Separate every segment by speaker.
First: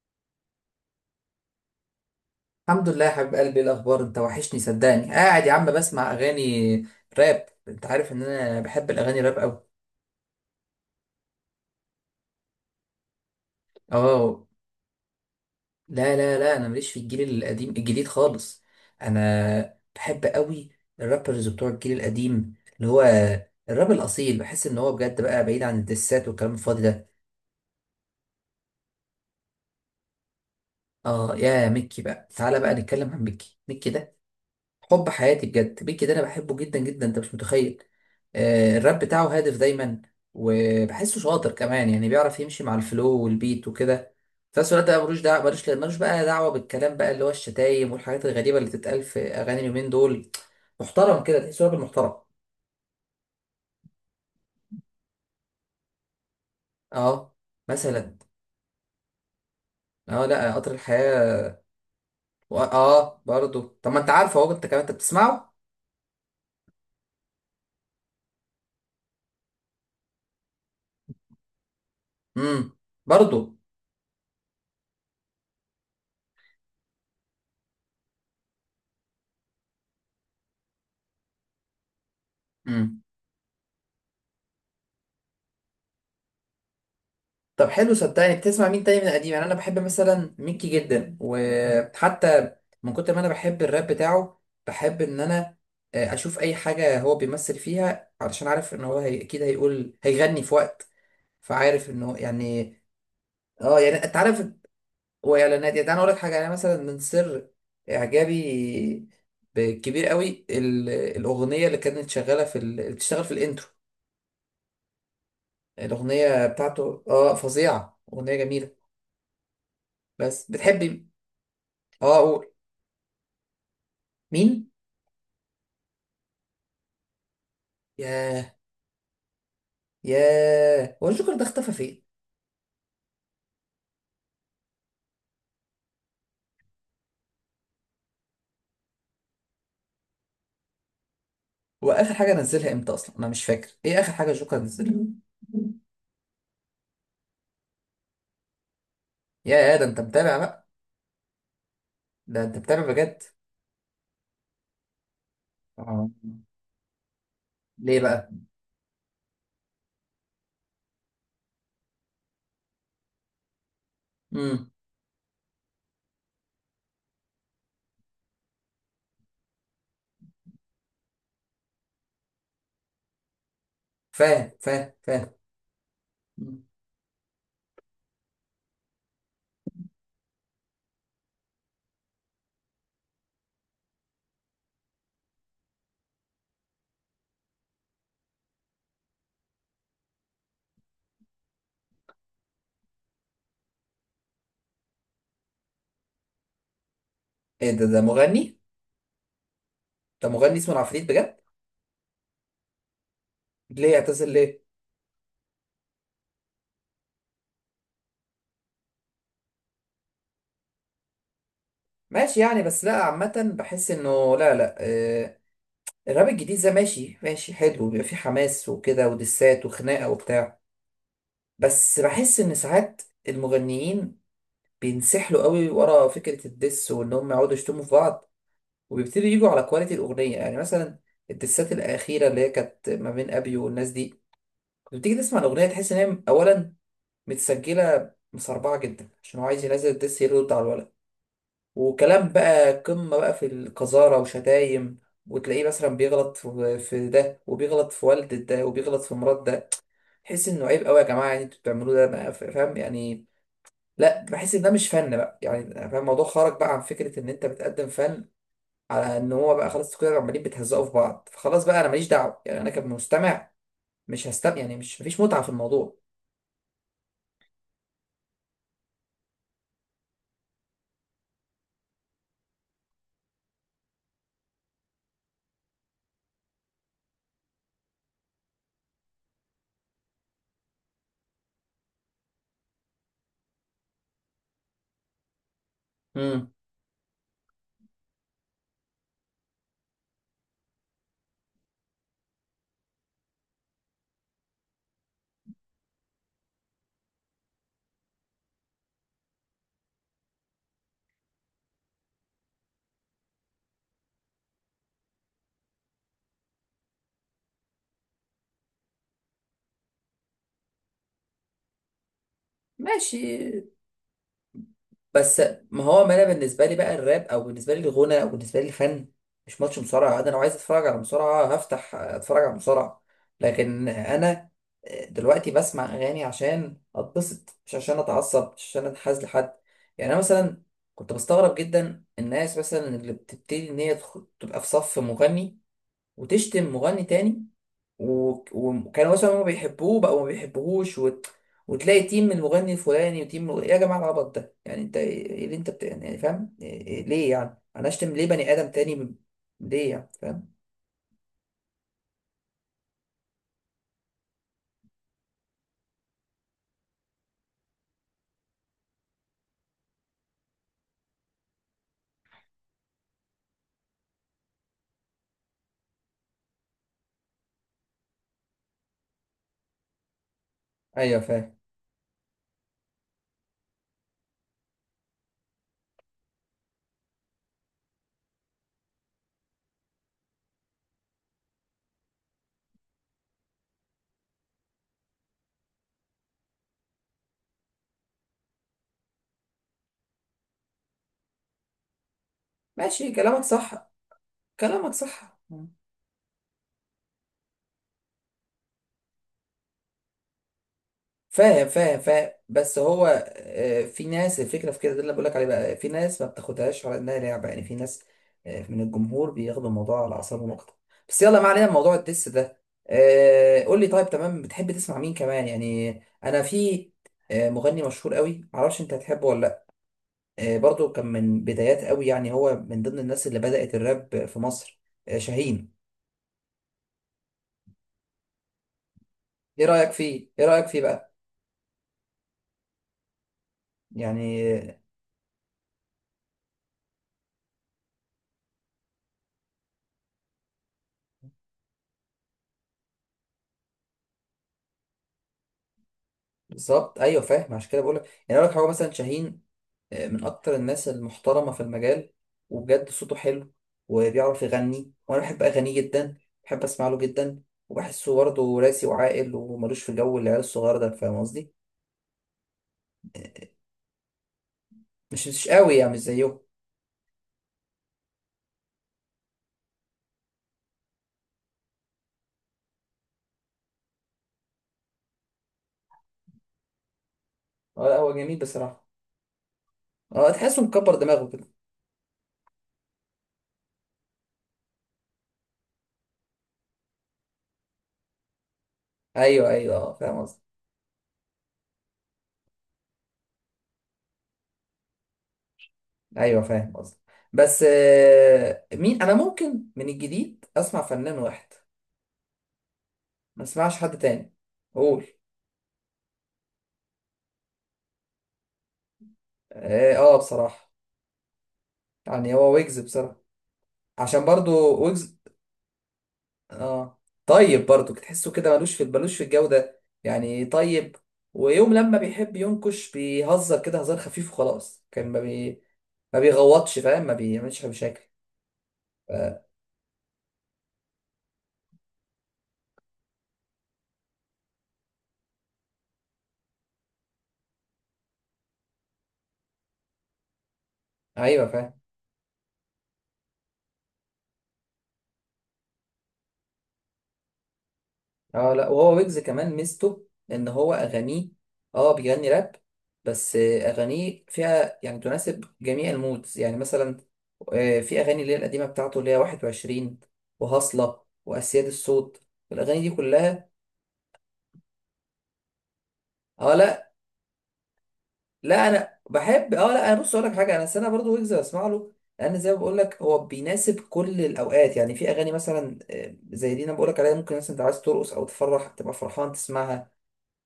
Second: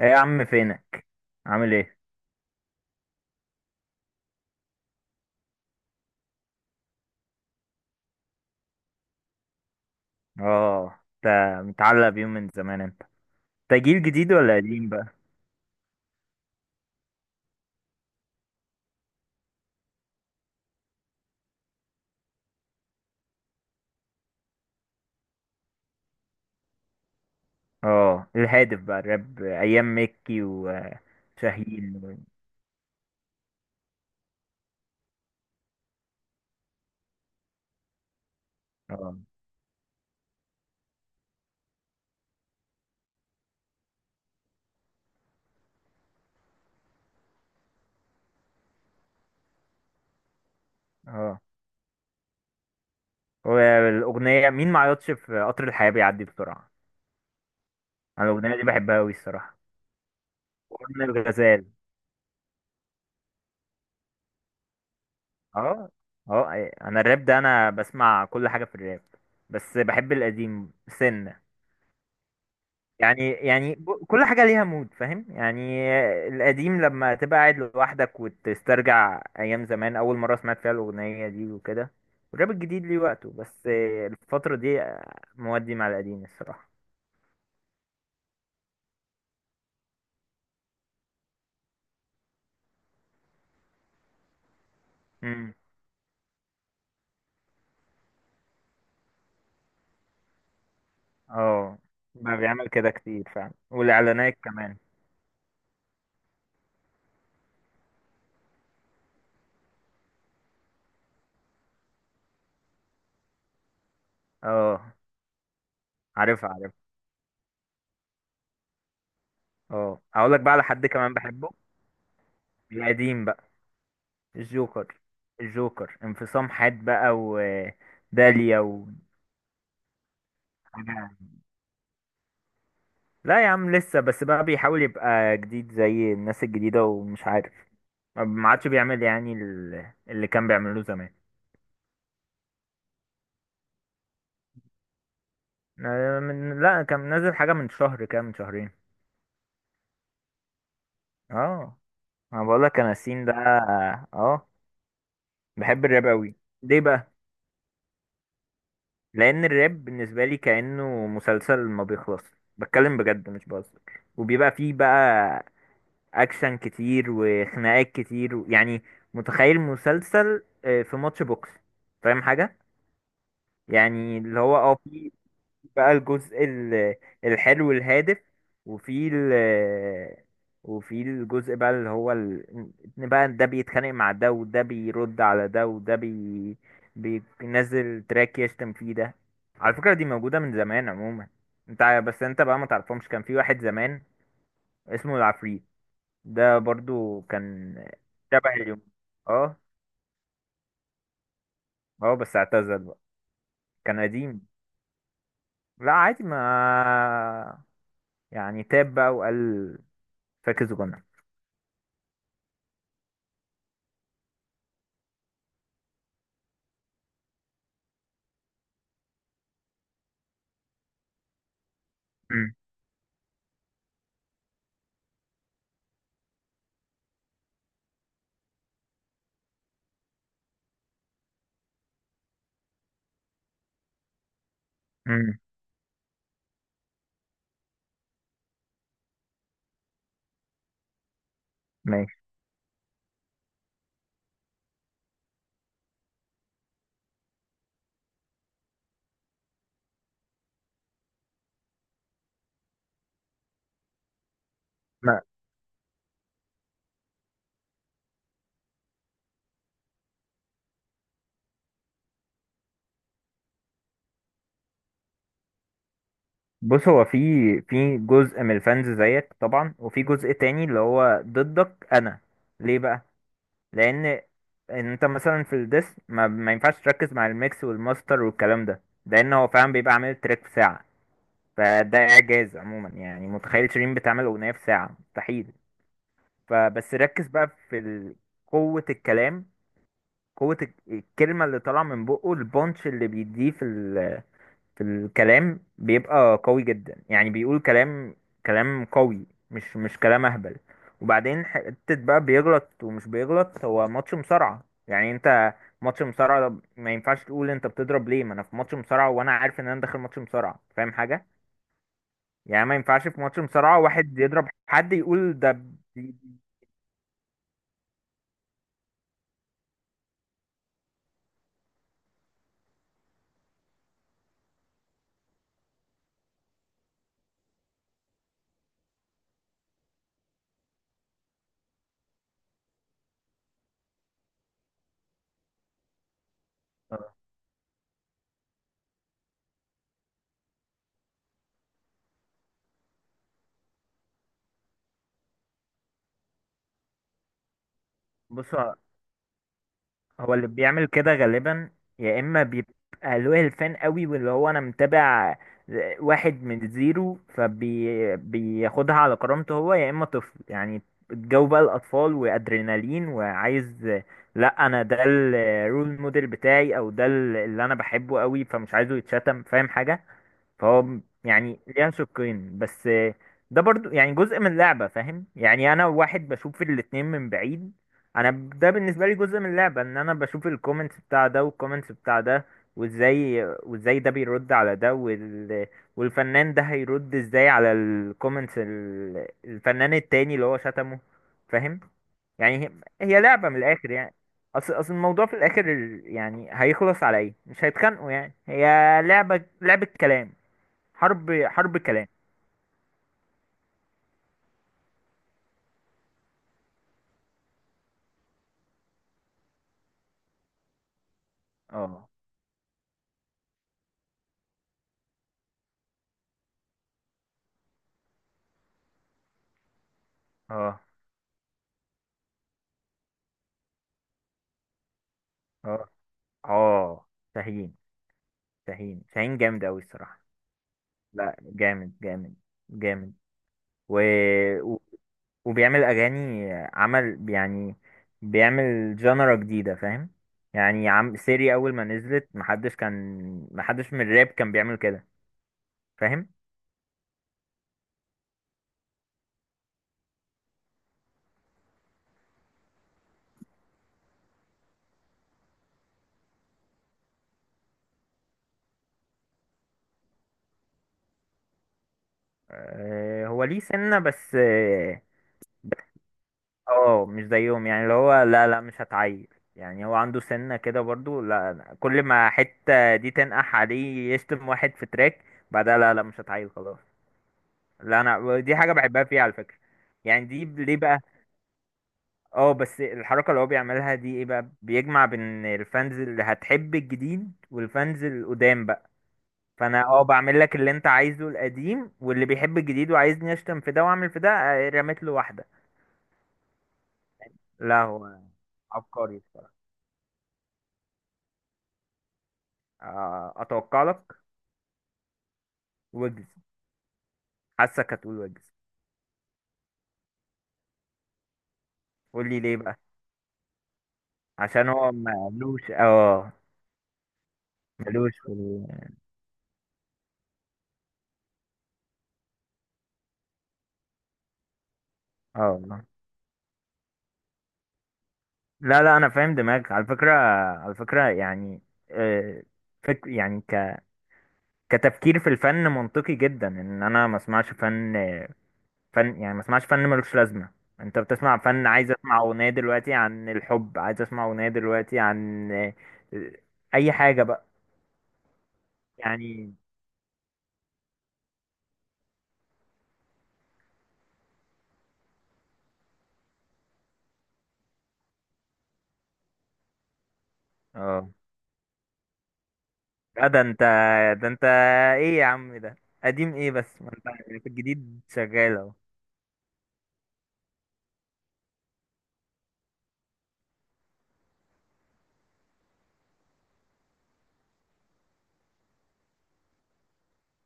Speaker 1: ايه يا عم، فينك؟ عامل ايه؟
Speaker 2: الحمد لله يا حبيب قلبي، إيه الاخبار؟ انت وحشني صدقني. قاعد يا عم بسمع اغاني راب. انت عارف ان انا بحب الاغاني راب قوي.
Speaker 1: اه، انت متعلق بيهم من زمان. انت انت جيل جديد
Speaker 2: اه،
Speaker 1: ولا قديم بقى؟
Speaker 2: لا لا لا انا ماليش في الجيل القديم الجديد خالص. انا بحب قوي الرابرز بتوع الجيل القديم، اللي هو الراب الاصيل. بحس ان هو بجد بقى بعيد عن الدسات والكلام الفاضي ده.
Speaker 1: اه، الهادف بقى، الراب ايام مكي
Speaker 2: اه، يا
Speaker 1: وشاهين
Speaker 2: ميكي بقى، تعالى بقى نتكلم عن ميكي. ميكي ده حب حياتي بجد. بيكي ده انا بحبه جدا جدا، انت مش متخيل. الراب
Speaker 1: اه،
Speaker 2: بتاعه هادف دايما، وبحسه شاطر كمان، يعني بيعرف يمشي مع الفلو والبيت وكده. في نفس الوقت بقى ملوش دعوه، ملوش بقى دعوه بالكلام بقى، اللي هو الشتايم والحاجات الغريبه اللي تتقال في اغاني اليومين دول. محترم كده،
Speaker 1: اه.
Speaker 2: تحسه راجل محترم.
Speaker 1: والاغنيه «مين ما عيطش في قطر الحياه بيعدي بسرعه»،
Speaker 2: اه، مثلا.
Speaker 1: انا الاغنيه دي بحبها قوي الصراحه،
Speaker 2: اه، لا قطر
Speaker 1: واغنيه
Speaker 2: الحياه.
Speaker 1: الغزال.
Speaker 2: اه، برضو. طب ما انت عارفه اهو، انت كمان انت بتسمعه.
Speaker 1: اه، اه، انا الراب، ده انا بسمع كل حاجه في الراب، بس بحب القديم سنة.
Speaker 2: امم
Speaker 1: يعني
Speaker 2: برضو.
Speaker 1: يعني ب- كل حاجة ليها مود، فاهم يعني؟ القديم لما تبقى قاعد لوحدك وتسترجع أيام زمان أول مرة سمعت فيها الأغنية دي وكده، والراب الجديد ليه
Speaker 2: مم.
Speaker 1: وقته، بس الفترة دي مودي مع القديم الصراحة.
Speaker 2: طب حلو، صدقني بتسمع مين تاني من قديم؟ يعني انا بحب مثلا ميكي جدا، وحتى من كتر ما انا بحب الراب بتاعه بحب ان
Speaker 1: امم،
Speaker 2: انا اشوف اي حاجه هو بيمثل فيها، علشان عارف ان هو هي... اكيد هيقول هيغني في وقت.
Speaker 1: اه،
Speaker 2: فعارف انه
Speaker 1: بقى بيعمل
Speaker 2: يعني
Speaker 1: كده كتير فعلا،
Speaker 2: اه، يعني انت
Speaker 1: والإعلانات
Speaker 2: عارف.
Speaker 1: كمان.
Speaker 2: واعلانات، يعني انا اقول لك حاجه، يعني مثلا من سر اعجابي كبير قوي الاغنيه اللي كانت شغاله في ال... اللي بتشتغل في الانترو،
Speaker 1: اه،
Speaker 2: الاغنيه
Speaker 1: عارفها عارفها.
Speaker 2: بتاعته اه فظيعه، اغنيه جميله.
Speaker 1: اه، هقول لك
Speaker 2: بس
Speaker 1: بقى على حد
Speaker 2: بتحبي
Speaker 1: كمان بحبه،
Speaker 2: اه، قول
Speaker 1: القديم بقى،
Speaker 2: مين.
Speaker 1: الجوكر. الجوكر انفصام حاد بقى،
Speaker 2: ياه،
Speaker 1: وداليا، وحاجة.
Speaker 2: ياه، هو الجوكر ده اختفى فين؟
Speaker 1: لا يا عم، لسه، بس بقى بيحاول يبقى جديد زي الناس الجديدة ومش عارف. ما عادش بيعمل يعني اللي كان بيعمله زمان.
Speaker 2: هو اخر حاجه نزلها امتى اصلا؟ انا مش فاكر ايه اخر حاجه الجوكر نزلها.
Speaker 1: من لا، كان نازل حاجة من شهر كده، من شهرين.
Speaker 2: ياه، ده انت متابع بقى،
Speaker 1: اه،
Speaker 2: ده
Speaker 1: انا
Speaker 2: انت
Speaker 1: بقول لك،
Speaker 2: متابع
Speaker 1: انا
Speaker 2: بجد.
Speaker 1: سين ده. اه، بحب الراب
Speaker 2: آه.
Speaker 1: قوي. ليه بقى؟
Speaker 2: ليه بقى؟
Speaker 1: لان الراب بالنسبة لي كأنه مسلسل ما بيخلص. بتكلم بجد مش بهزر. وبيبقى
Speaker 2: امم
Speaker 1: فيه بقى اكشن كتير وخناقات كتير يعني، متخيل مسلسل، في ماتش بوكس، فاهم حاجة؟ يعني اللي
Speaker 2: فاهم
Speaker 1: هو في،
Speaker 2: فاهم.
Speaker 1: في بقى الجزء
Speaker 2: مم.
Speaker 1: الحلو الهادف. وفي وفي الجزء بقى اللي هو إن بقى ده بيتخانق مع ده، وده بيرد على ده، وده بينزل تراك يشتم فيه ده. على فكرة دي موجودة من زمان عموما. بس انت بقى ما تعرفهمش، كان في واحد زمان اسمه العفريت. ده برضو
Speaker 2: ايه
Speaker 1: كان
Speaker 2: ده؟ ده
Speaker 1: شبه
Speaker 2: مغني؟
Speaker 1: اليوم. اه،
Speaker 2: ده مغني اسمه العفريت بجد؟
Speaker 1: اه، بس اعتزل بقى.
Speaker 2: ليه
Speaker 1: كان
Speaker 2: اعتزل
Speaker 1: قديم.
Speaker 2: ليه؟
Speaker 1: لا عادي، ما يعني تاب بقى وقال فاكس جنة.
Speaker 2: ماشي يعني، بس لا عامه بحس انه لا لا آه الراب الجديد ده ماشي ماشي حلو، بيبقى فيه حماس وكده ودسات وخناقه وبتاع، بس بحس ان
Speaker 1: مم.
Speaker 2: ساعات المغنيين بينسحلوا قوي ورا فكره الدس، وان هم يقعدوا يشتموا في بعض، وبيبتدوا يجوا على كواليتي الاغنيه. يعني مثلا الدسات الاخيره اللي هي كانت ما بين ابي والناس دي، كنت بتيجي تسمع
Speaker 1: مم.
Speaker 2: الاغنيه تحس ان هي اولا متسجله مسربعه جدا، عشان هو عايز ينزل الدس يرد على الولد.
Speaker 1: ماشي،
Speaker 2: وكلام بقى قمه بقى في القذاره وشتايم، وتلاقيه مثلا بيغلط في ده وبيغلط في والدة ده وبيغلط في مرات ده. تحس انه عيب قوي يا جماعه، يعني انتوا بتعملوه ده بقى، فاهم يعني. لا بحس ان ده مش فن
Speaker 1: ما.
Speaker 2: بقى، يعني فاهم، الموضوع خرج بقى عن فكره ان انت بتقدم فن، على ان هو بقى خلاص كده عمالين بتهزقوا في بعض. فخلاص بقى، انا ماليش دعوه، يعني انا كمستمع مش هستمع، يعني مش مفيش متعه في الموضوع.
Speaker 1: بص، هو في جزء من الفانز زيك طبعا، وفي جزء تاني اللي هو ضدك انا. ليه بقى؟ لان انت مثلا في الديس، ما ينفعش تركز مع الميكس والماستر والكلام ده. لان هو فعلا بيبقى عامل تراك في ساعة، فده اعجاز عموما. يعني متخيل شيرين بتعمل اغنية في ساعة؟ مستحيل.
Speaker 2: امم
Speaker 1: فبس ركز بقى في قوة الكلام، قوة الكلمة اللي طالعة من بقه، البونش اللي بيديه في في الكلام، بيبقى قوي جدا. يعني بيقول كلام، كلام قوي، مش كلام اهبل. وبعدين حتة بقى بيغلط ومش بيغلط، هو ماتش مصارعة يعني. انت ماتش مصارعة ده، ما ينفعش تقول انت بتضرب ليه، ما انا في ماتش مصارعة، وانا عارف ان انا داخل ماتش مصارعة، فاهم حاجة؟ يعني ما ينفعش في ماتش
Speaker 2: ماشي.
Speaker 1: مصارعة واحد يضرب حد يقول
Speaker 2: بس
Speaker 1: ده
Speaker 2: ما هو ما
Speaker 1: بي-
Speaker 2: انا بالنسبه لي بقى الراب، او بالنسبه لي الغنى، او بالنسبه لي الفن، مش ماتش مصارعه. انا لو عايز اتفرج على مصارعه هفتح اتفرج على مصارعه، لكن انا دلوقتي بسمع اغاني عشان اتبسط، مش عشان اتعصب، مش عشان اتحاز لحد. يعني انا مثلا كنت بستغرب جدا الناس مثلا اللي بتبتدي ان هي تبقى في صف مغني وتشتم مغني تاني، وكانوا مثلا هما بيحبوه بقوا ما بيحبوهوش وت... وتلاقي تيم من المغني الفلاني وتيم من... ايه يا جماعه العبط ده؟ يعني انت ايه، إيه اللي انت بت...، يعني إيه، فاهم إيه... إيه... ليه يعني انا اشتم ليه
Speaker 1: بص،
Speaker 2: بني ادم تاني ب... ليه يعني
Speaker 1: هو اللي
Speaker 2: فاهم.
Speaker 1: بيعمل كده غالبا، يا اما بيبقى له الفان قوي، واللي هو انا متابع واحد من زيرو، فبياخدها على كرامته هو، يا اما طفل يعني. الجو بقى الاطفال وادرينالين وعايز، لا، انا ده الرول موديل بتاعي، او ده اللي انا بحبه قوي، فمش عايزه يتشتم، فاهم حاجة؟ فهو
Speaker 2: ايوه فاهم.
Speaker 1: يعني ليه شقين بس. ده برضو يعني جزء من اللعبة، فاهم يعني؟ أنا واحد بشوف الاتنين من بعيد. ده بالنسبة لي جزء من اللعبة، إن أنا بشوف الكومنتس بتاع ده، والكومنتس بتاع ده، وإزاي ده بيرد على ده، والفنان ده هيرد إزاي على الكومنتس الفنان التاني اللي هو شتمه، فاهم يعني؟
Speaker 2: ماشي
Speaker 1: هي
Speaker 2: كلامك
Speaker 1: لعبة من
Speaker 2: صح.
Speaker 1: الآخر يعني. اصل
Speaker 2: كلامك
Speaker 1: اصل الموضوع في
Speaker 2: صح.
Speaker 1: الاخر يعني هيخلص على ايه؟ مش هيتخانقوا، يعني هي لعبة كلام، حرب
Speaker 2: فاهم
Speaker 1: حرب
Speaker 2: فاهم
Speaker 1: كلام.
Speaker 2: فاهم بس هو في ناس، الفكره في كده، ده اللي بقولك عليه بقى، في ناس ما بتاخدهاش على انها لعبه. يعني في ناس من الجمهور بياخدوا الموضوع على اعصابهم اكتر. بس يلا ما علينا من موضوع
Speaker 1: اه،
Speaker 2: الدس ده. قول لي، طيب تمام، بتحب تسمع مين كمان يعني؟ انا في مغني مشهور قوي، معرفش انت هتحبه ولا لا.
Speaker 1: اه،
Speaker 2: برضو كان من بدايات قوي، يعني هو من ضمن الناس اللي بدأت الراب في مصر، شاهين.
Speaker 1: اه، اه، شاهين، شاهين، شاهين جامد
Speaker 2: ايه
Speaker 1: أوي
Speaker 2: رأيك
Speaker 1: الصراحة.
Speaker 2: فيه؟ ايه رأيك فيه بقى؟
Speaker 1: لا، جامد، جامد، جامد، و...
Speaker 2: يعني
Speaker 1: و...
Speaker 2: آه،
Speaker 1: وبيعمل أغاني، عمل يعني، بيعمل جانرا جديدة، فاهم يعني؟ عم سيري أول ما نزلت، محدش من الراب كان بيعمل كده، فاهم؟
Speaker 2: بالظبط. ايوه فاهم، عشان كده بقول لك، يعني اقول لك هو مثلا شاهين من اكتر الناس المحترمه في المجال، وبجد صوته حلو، وبيعرف يغني، وانا بحب اغانيه جدا، بحب اسمع له جدا. وبحسه برضه راسي وعاقل وملوش في جو العيال الصغير ده، فاهم قصدي.
Speaker 1: آه، هو ليه سنة بس.
Speaker 2: مش قوي يعني، مش زيه.
Speaker 1: اه، مش زيهم يعني، اللي هو لا، لا، مش هتعيل. يعني هو عنده سنة كده برضو. لا، أنا كل ما حتة دي تنقح عليه يشتم واحد في تراك بعدها، لا، لا، مش هتعيل خلاص.
Speaker 2: اه لا،
Speaker 1: لا،
Speaker 2: هو جميل
Speaker 1: انا دي حاجة
Speaker 2: بصراحه.
Speaker 1: بحبها فيه على فكرة. يعني
Speaker 2: اه،
Speaker 1: دي
Speaker 2: تحسه
Speaker 1: ليه
Speaker 2: مكبر
Speaker 1: بقى؟
Speaker 2: دماغه كده.
Speaker 1: اه، بس الحركة اللي هو بيعملها دي ايه بقى؟ بيجمع بين الفانز اللي هتحب الجديد، والفانز القدام بقى.
Speaker 2: ايوه ايوه،
Speaker 1: فانا
Speaker 2: اه فاهم
Speaker 1: بعمل
Speaker 2: قصدي.
Speaker 1: لك اللي انت عايزه، القديم واللي بيحب الجديد وعايزني اشتم في ده واعمل في ده، رميت له واحدة.
Speaker 2: ايوه فاهم قصدي. بس
Speaker 1: لا، هو
Speaker 2: مين انا
Speaker 1: عبقري بصراحة.
Speaker 2: ممكن من الجديد اسمع فنان واحد، ما اسمعش
Speaker 1: اتوقع
Speaker 2: حد
Speaker 1: لك
Speaker 2: تاني؟ قول.
Speaker 1: ويجز. حاسك هتقول ويجز.
Speaker 2: اه، بصراحه
Speaker 1: قول
Speaker 2: يعني
Speaker 1: لي
Speaker 2: هو
Speaker 1: ليه
Speaker 2: ويجز
Speaker 1: بقى.
Speaker 2: بصراحه، عشان
Speaker 1: عشان
Speaker 2: برضو
Speaker 1: هو
Speaker 2: ويجز.
Speaker 1: مالوش،
Speaker 2: اه، طيب برضو
Speaker 1: مالوش
Speaker 2: تحسه
Speaker 1: في
Speaker 2: كده ملوش في، ملوش في الجودة يعني، طيب. ويوم لما بيحب ينكش بيهزر كده هزار خفيف وخلاص، كان ما
Speaker 1: اه
Speaker 2: بي...
Speaker 1: والله.
Speaker 2: ما بيغوطش، فاهم، ما بيعملش مشاكل.
Speaker 1: لا، لا، انا فاهم
Speaker 2: ف...
Speaker 1: دماغك على فكره. على فكره يعني، آه، فك يعني ك كتفكير في الفن، منطقي جدا ان انا ما اسمعش فن. فن يعني ما اسمعش فن، ملوش لازمه. انت بتسمع
Speaker 2: ايوه
Speaker 1: فن،
Speaker 2: فاهم.
Speaker 1: عايز اسمع اغنيه دلوقتي عن الحب، عايز اسمع اغنيه دلوقتي عن اي حاجه بقى
Speaker 2: اه لا، وهو ويجز
Speaker 1: يعني.
Speaker 2: كمان ميزته ان هو اغانيه اه بيغني راب، بس اغانيه فيها يعني تناسب جميع المودز. يعني مثلا في اغاني اللي هي القديمة بتاعته، اللي هي 21 وهصلة
Speaker 1: اه،
Speaker 2: واسياد الصوت، الاغاني دي
Speaker 1: لا، ده
Speaker 2: كلها.
Speaker 1: انت، ده انت ايه يا عم ده، قديم ايه
Speaker 2: اه
Speaker 1: بس؟
Speaker 2: لا
Speaker 1: ما انت في الجديد شغال
Speaker 2: لا،
Speaker 1: اهو.
Speaker 2: انا بحب اه لا، انا بص اقول لك حاجه، انا السنه برضو ويجز بسمع له، لان زي ما بقول لك هو بيناسب كل الاوقات. يعني في اغاني مثلا زي دي انا بقول لك عليها، ممكن مثلا انت عايز ترقص او تفرح تبقى فرحان تسمعها.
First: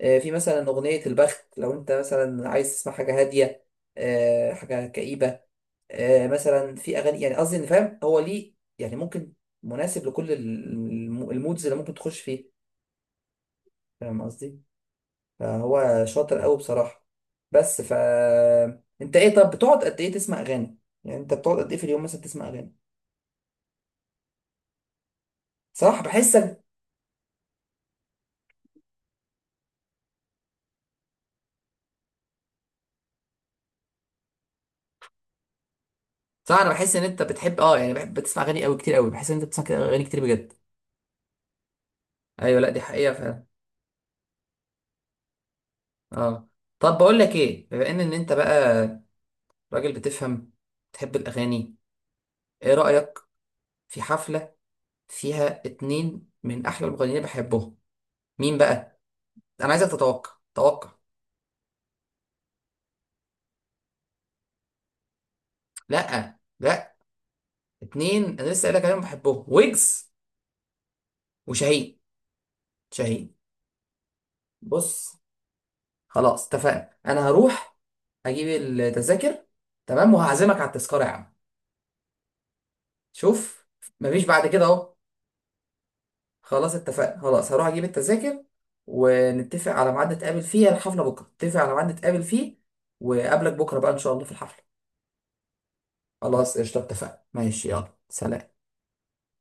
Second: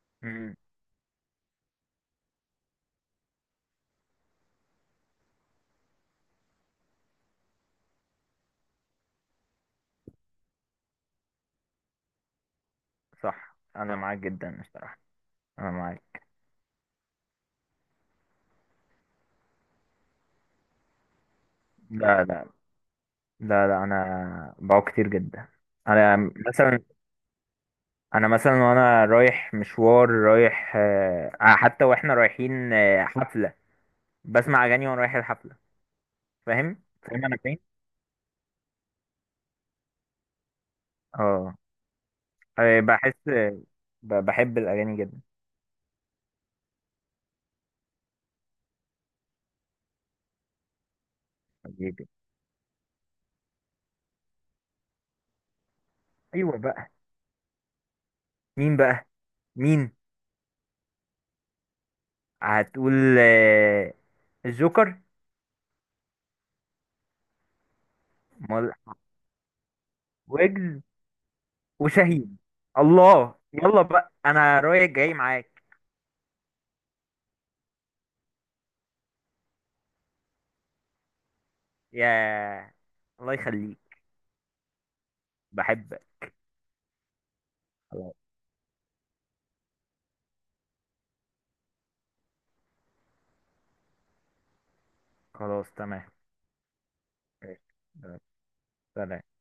Speaker 2: في
Speaker 1: امم.
Speaker 2: مثلا اغنيه البخت، لو انت مثلا عايز تسمع حاجه هاديه، حاجه كئيبه، مثلا في اغاني. يعني قصدي ان فاهم هو ليه، يعني ممكن مناسب لكل المودز اللي ممكن تخش فيه،
Speaker 1: صح، انا معاك
Speaker 2: فاهم قصدي.
Speaker 1: جدا الصراحه. انا
Speaker 2: فهو
Speaker 1: معاك.
Speaker 2: شاطر قوي بصراحة. بس ف انت ايه، طب بتقعد قد ايه تسمع اغاني؟ يعني انت بتقعد قد ايه في اليوم مثلا
Speaker 1: لا،
Speaker 2: تسمع
Speaker 1: لا.
Speaker 2: اغاني؟
Speaker 1: لا، لا، انا بقعد كتير جدا.
Speaker 2: صراحة
Speaker 1: انا
Speaker 2: بحسك،
Speaker 1: مثلا، انا مثلا وانا رايح مشوار رايح آه، حتى واحنا رايحين حفله، بسمع اغاني وانا رايح الحفله،
Speaker 2: صراحة انا
Speaker 1: فاهم؟
Speaker 2: بحس ان انت
Speaker 1: فاهم انا فين؟
Speaker 2: بتحب اه، يعني بحب بتسمع اغاني قوي، كتير قوي، بحس ان انت بتسمع كده اغاني كتير بجد.
Speaker 1: اه.
Speaker 2: ايوه لا، دي حقيقة
Speaker 1: بحس،
Speaker 2: فعلا.
Speaker 1: بحب الاغاني جدا.
Speaker 2: اه، طب بقول لك ايه، بما ان انت بقى راجل بتفهم، بتحب الاغاني،
Speaker 1: حبيبي.
Speaker 2: ايه رأيك في حفلة فيها اتنين
Speaker 1: ايوه
Speaker 2: من احلى
Speaker 1: بقى،
Speaker 2: المغنيين اللي بحبهم؟ مين
Speaker 1: مين
Speaker 2: بقى؟
Speaker 1: بقى؟
Speaker 2: انا عايزك
Speaker 1: مين؟
Speaker 2: تتوقع، توقع.
Speaker 1: هتقول آه، الجوكر؟
Speaker 2: لا لا، اتنين انا لسه
Speaker 1: مال-
Speaker 2: قايل لك عليهم بحبهم: ويجز
Speaker 1: ويجز
Speaker 2: وشاهين.
Speaker 1: وشاهين!
Speaker 2: شاهين،
Speaker 1: الله، يلا بقى انا رايح جاي
Speaker 2: بص،
Speaker 1: معاك.
Speaker 2: خلاص اتفقنا، انا هروح اجيب التذاكر، تمام، وهعزمك على التذكرة يا عم.
Speaker 1: يا الله
Speaker 2: شوف
Speaker 1: يخليك،
Speaker 2: مفيش بعد كده اهو.
Speaker 1: بحبك.
Speaker 2: خلاص اتفقنا، خلاص هروح اجيب
Speaker 1: خلاص.
Speaker 2: التذاكر، ونتفق على ميعاد نتقابل فيه الحفلة بكرة، نتفق على ميعاد نتقابل فيه، وقابلك بكرة بقى ان شاء الله في الحفلة.
Speaker 1: خلاص تمام.
Speaker 2: خلاص قشطة، اتفقنا،
Speaker 1: ماشي.
Speaker 2: ماشي، يلا سلام.
Speaker 1: سلام.